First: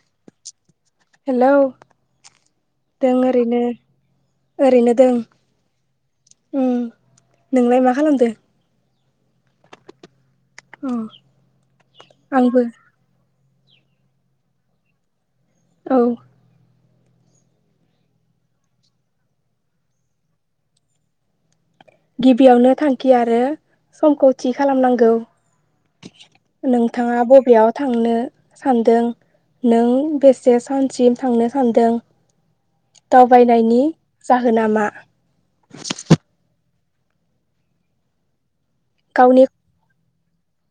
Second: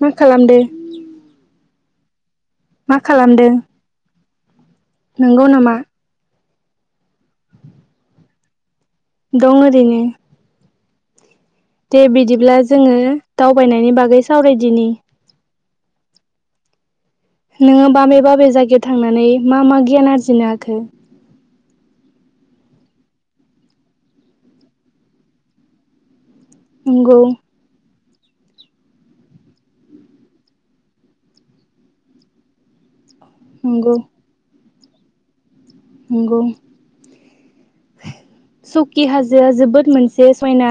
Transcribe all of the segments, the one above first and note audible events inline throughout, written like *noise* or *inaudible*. मा खालामदो। हेलौ मा दों खालामदों ओरैनो। ओरैनो दों। नंगौ नामा उम नोंलाय मा खालामदो। दं ओरैनो। अ। दे बिदिब्ला आंबो जोङो। दावबायनायनि बागै सावरायदिनि। औ। नोङो बाबे बाबे जायगायाव थांनानै मा मा गियान आरजिनो हाखो। गिबियावनो थांखि आरो समखौ थि खालामनांगौ। नंगौ नोंथाङा बबेयाव था थांनो सानदों नों बेसे सानसिम थांनो सानदों दावबायनायनि नंगौ जाहोना मा *unintelligible* नंगौ *unintelligible* सकि गावनि हाजोआ जोबोद मोन जे समायना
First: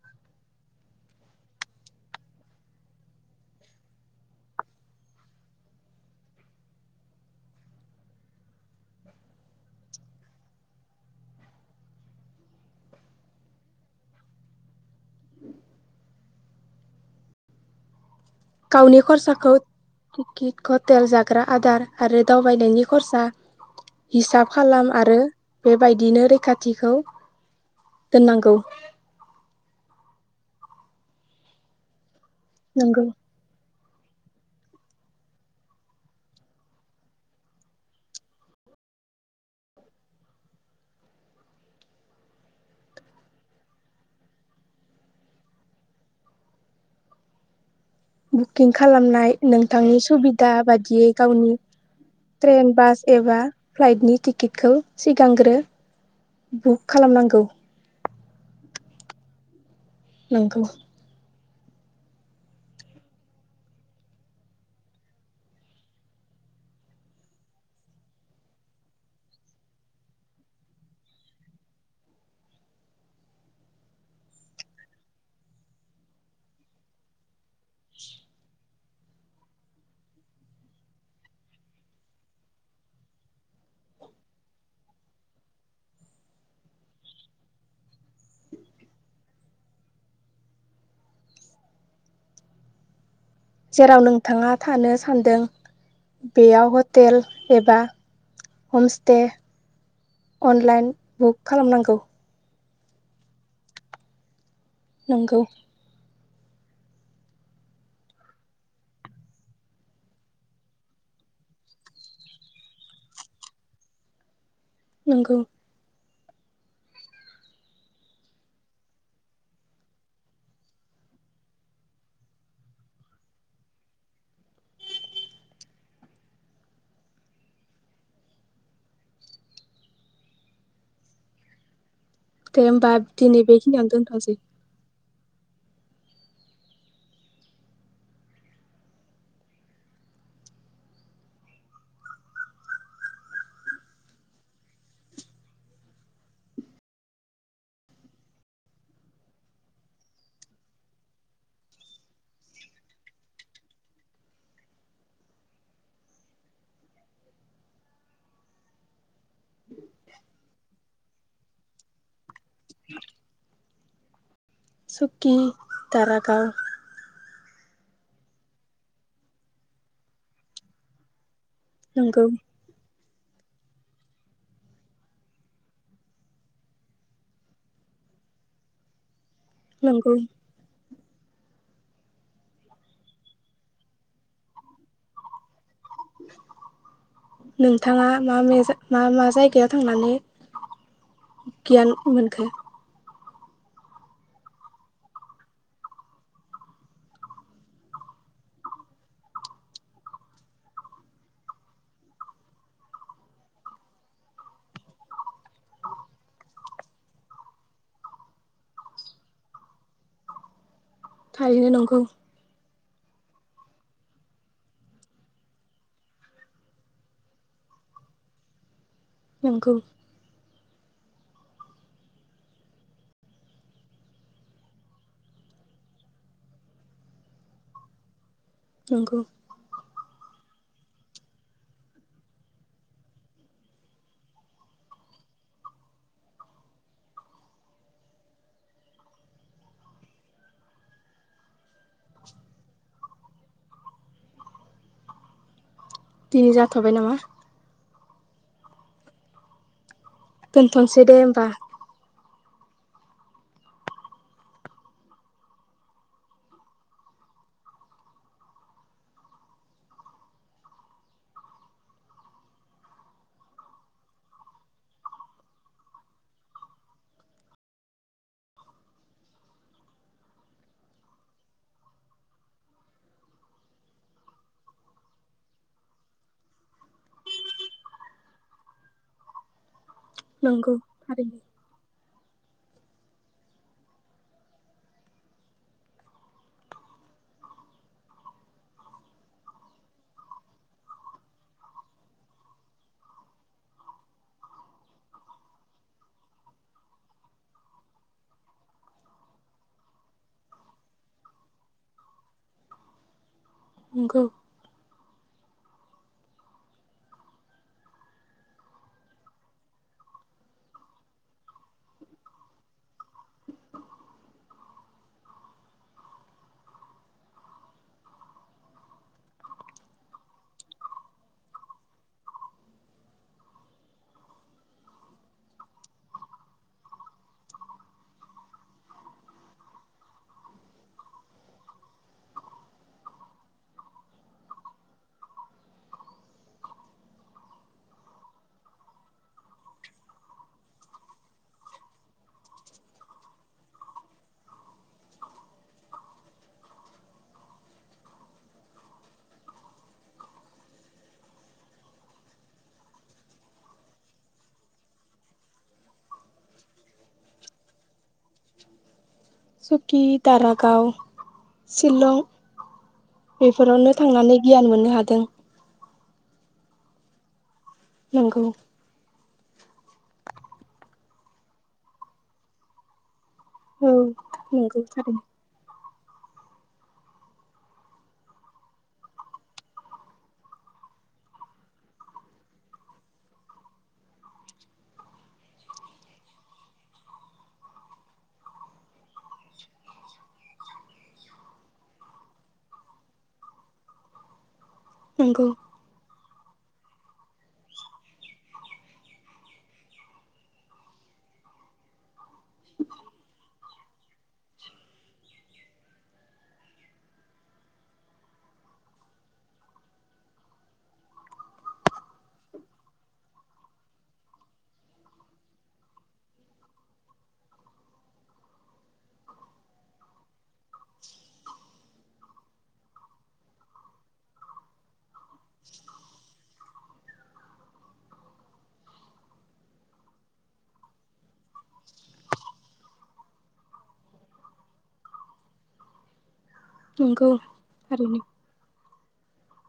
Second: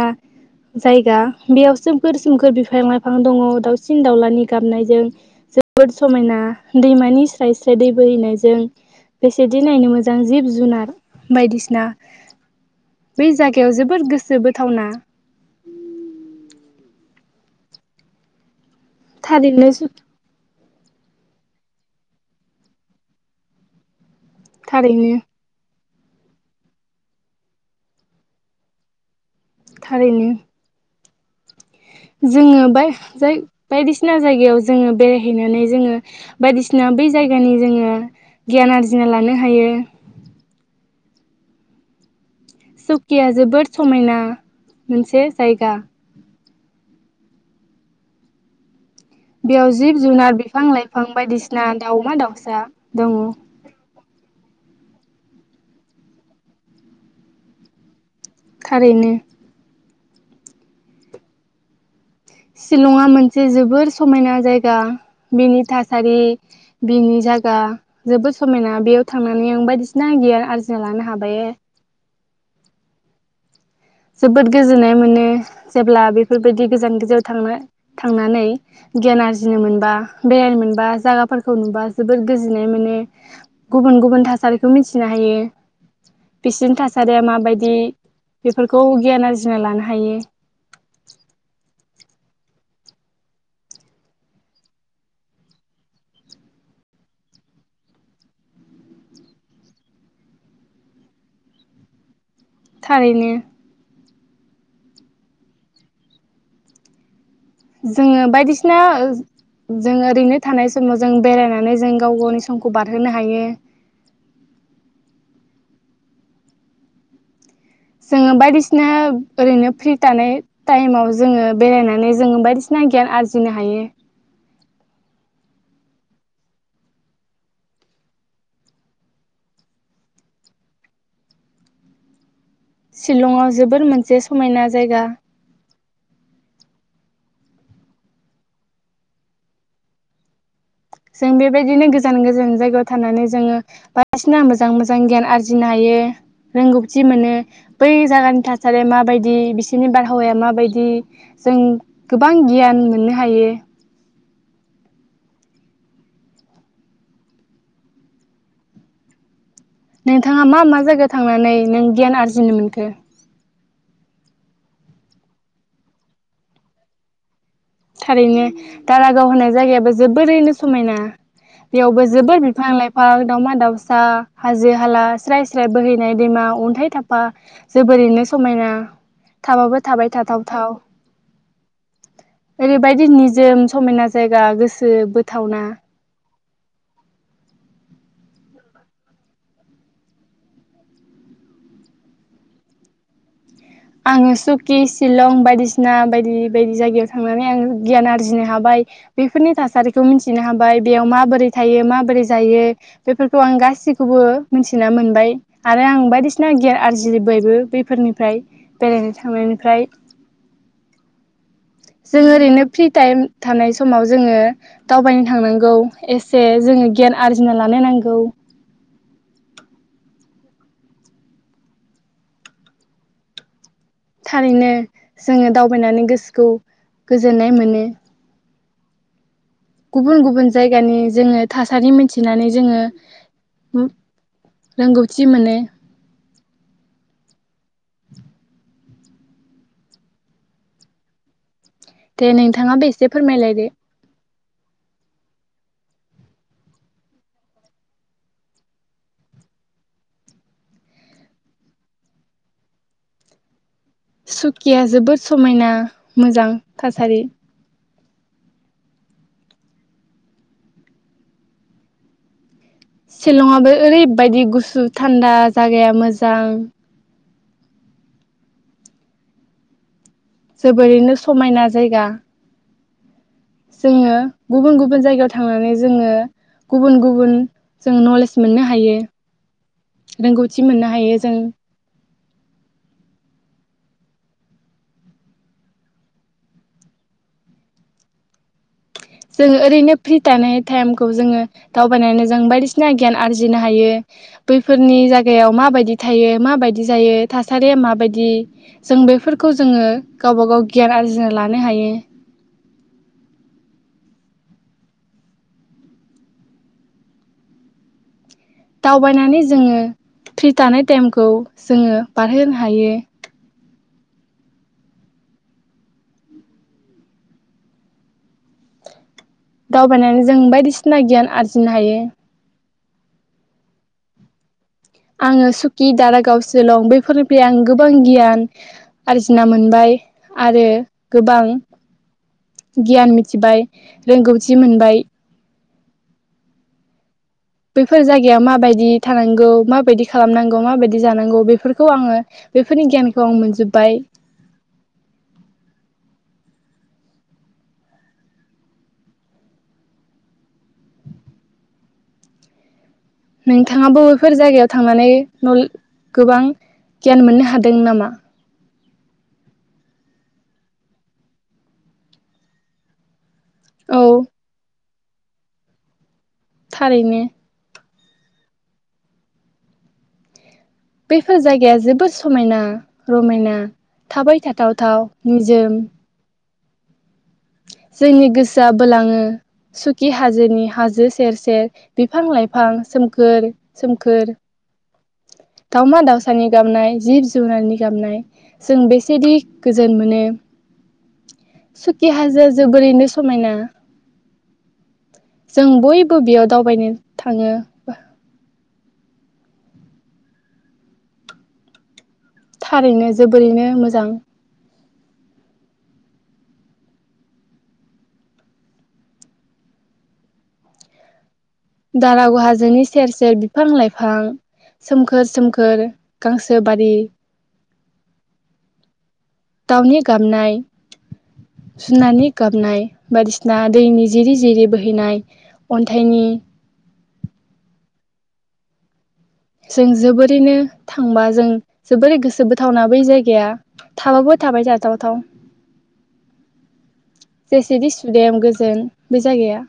जायगा बेयाव सोमखोर सोमखोर बिफां लाइफां दङ दावसिन दावउलानि गाबनायजों जोबोर समायना दैमानि स्राय स्राय दै बोहैनायजों बेसेदि नायनो मोजां जिब जुनार बायदिसिना। बै जायगायाव जोबोर गोसो बोथावना गावनि खरसाखौ थारैनो टिकि कटेल जाग्रा आदार आरो दावबायनायनि खरसा हिसाब खालाम थारैनो आरो बे बायदिनो रैखाथिखौ दोननांगौ। थारैनो जोङो बाय नंगौ जाय बायदिसिना जायगायाव जोङो बेरायहैनानै जोङो बायदिसिना बै जायगानि जोङो गियान आरजिना लानो हायो। सुकिया जोबोद समायना मोनसे जायगा। बुकिं खालामनाय बेयाव नोंथांनि जिब जुनार सुबिदा बिफां लाइफां बादियै गावनि बायदिसिना दाउमा दाउसा ट्रेन बास दङ एबा फ्लाइटनि टिकेट खौ सिगांग्रो बुक खालामनांगौ थारैनो नोंगौ शिलंआ मोनसे जोबोर समायना जायगा बिनि थासारि बिनि जायगा जोबोर समायना बेयाव थांनानै आं बायदिसिना गियान आरजिना लानो हाबाय जोबोद गोजोननाय मोनो जेब्ला बेफोरबायदि गोजान गोजानाव थांनो थांनानै गियान आरजिनो मोनबा बेरायनो मोनबा जायगाफोरखौ नुबा जोबोद गोजोननाय मोनो गुबुन गुबुन थासारिखौ मिथिनो हायो बिसनि थासारिया माबायदि बेफोरखौ गियान आरजिना लानो हायो। जेराव नोंथाङा थानो सानदों बेयाव हटेल एबा हमस्टे अनलाइन बुक खालामनांगौ। थारैनो नंगौ जोङो बायदिसिना जों ओरैनो थानाय समाव जों बेरायनानै जों गाव गावनि समखौ बारहोनो हायो। नंगौ जोङो बायदिसिना ओरैनो फ्रि थानाय टाइमाव जोङो बेरायनानै जोङो बायदिसिना गियान आरजिनो हायो। दे होमबा दिनै शिलंआ बेखिनियावनो जोबोर मोनसे दोनथ'सै समायना जायगा जों बेबायदिनो गोजान गोजान जायगायाव थानानै जोङो बायदिसिना मोजां मोजां गियान आरजिनो हायो रोंगौथि मोनो बै जायगानि थासारिया माबायदि बिसोरनि बारहावाया माबायदि जों गोबां गियान मोननो हायो। नोंथाङा मा मा जायगायाव थांनानै नों गियान आरजिनो मोनखो? सुकि, दारागाव थारैनो दारागाव होनाय जायगायाबो जोबोरैनो समायना बेयावबो नंगौ जोबोद बिफां लाइफां दावमा दाउसा हाजो हाला स्राय स्राय बोहैनाय दैमा अन्थाइ थाफा जोबोरैनो समायना थाबाबो थाबाय नंगौ थाथाव थाव। ओरैबायदि निजोम समायना जायगा गोसो बोथावना नोंथाङा मा मे मा मा जायगायाव थांनानै गियान मोनखो? आङो सुकि शिलं बायदिसिना बायदि बायदि जायगायाव थांनानै आङो गियान आरजिनो हाबाय बेफोरनि थासारिखौ मिथिनो हाबाय बेयाव माबोरै थायो माबोरै जायो बेफोरखौ आं गासैखौबो मिथिना मोनबाय आरो आं बायदिसिना गियान आरजिबायबो बेफोरनिफ्राय बेरायनो थांनायनिफ्राय थाहैनो नंगौ। जों ओरैनो फ्रि टाइम थानाय समाव जोङो दावबायनो थांनांगौ एसे जोङो गियान आरजिना लानो नांगौ। नंगौ। थारैनो जोङो दावबायनानै गोसोखौ गोजोननाय मोनो। नंगौ। गुबुन गुबुन जायगानि जोङो थासारि मिथिनानै जोङो उ रोंगौथि मोनो। दे नोंथाङाबो एसे फोरमायलायदो? दिनि जाथबाय नामा? दोनथसै दे होमबा। सुकिया जोबोद समायना मोजां थासारि शिलंआबो ओरैबायदि गुसु थान्दा जायागाया मोजां जोबोरैनो समायना जायगा जोङो गुबुन गुबुन जायगायाव थांनानै जोङो गुबुन गुबुन जों नलेज मोननो हायो। रोंगौथि नंगौ मोननो हायो जों थारैनो जोंङो ओरैनो फ्रि थानाय टाइमखौ जोङो दावबायनानै जों बायदिसिना गियान आरजिनो हायो बैफोरनि जायगायाव माबायदि थायो माबायदि जायो, थासारिया माबायदि जों बेफोरखौ जोङो गावबा गाव गियान आरजिना लानो हायो। नंगौ। दावबायनानै जोङो फ्रि थानाय टाइमखौ जोङो बारहोनो हायो। दावबायनानै जों बायदिसिना गियान आरजिनो हायो। आङो सुकि, दारागाव, सिलं बैफोरनिफ्राय आं गोबां गियान आरजिना मोनबाय आरो गोबां गियान मिथिबाय रोंगौथि मोनबाय बैफोर जायगायाव माबायदि थानांगौ माबायदि खालामनांगौ माबायदि जानांगौ बेफोरखौ आङो बेफोरनि गियानखौ आं मोनजोब्बाय। नोंथाङा बबेबाफोर जायगायाव थांनानै नले गोबां गियान मोननो हादों नामा? सुकि, दारागाव, सिलं बेफोरावनो औ थांनानै गियान मोननो हा दों। थारैनो। नंगौ। बेफोर जायगाया जोबोद समायना। रमायना औ थाबाय नंगौ थावथाव थारैनो निजोम जोंनि गोसोआ बोलाङो सुखि हाजोनि हाजो सेर सेर बिफां लाइफां सोमखोर सोमखोर। दावमा दाावसानि गाबनाय जिब जुनारनि गाबनाय जों बेसेदि गोजोन मोनो सुखि हाजोआ जोबोरैनो समायना। नंगौ जों बयबो बेयाव दावबायनो थाङो। थारैनो जोबोरैनो मोजां। मोजां। दारागाव हाजोनि सेर सेर बिफां लाइफां सोमखोर सोमखोर गांसो बारि दाउनि गाबनाय जुनारनि गाबनाय बायदिसिना दैनि जिरि जिरि बोहैनाय अन्थाइनि जों जोबोरैनो थांबा जों जोबोरै गोसो बोथावना बै जायगाया थाबाबो थाबाय थाथाव थाव। नंगौ जेसेदि थारैनो सुदेम गोजोन। बे जायगाया।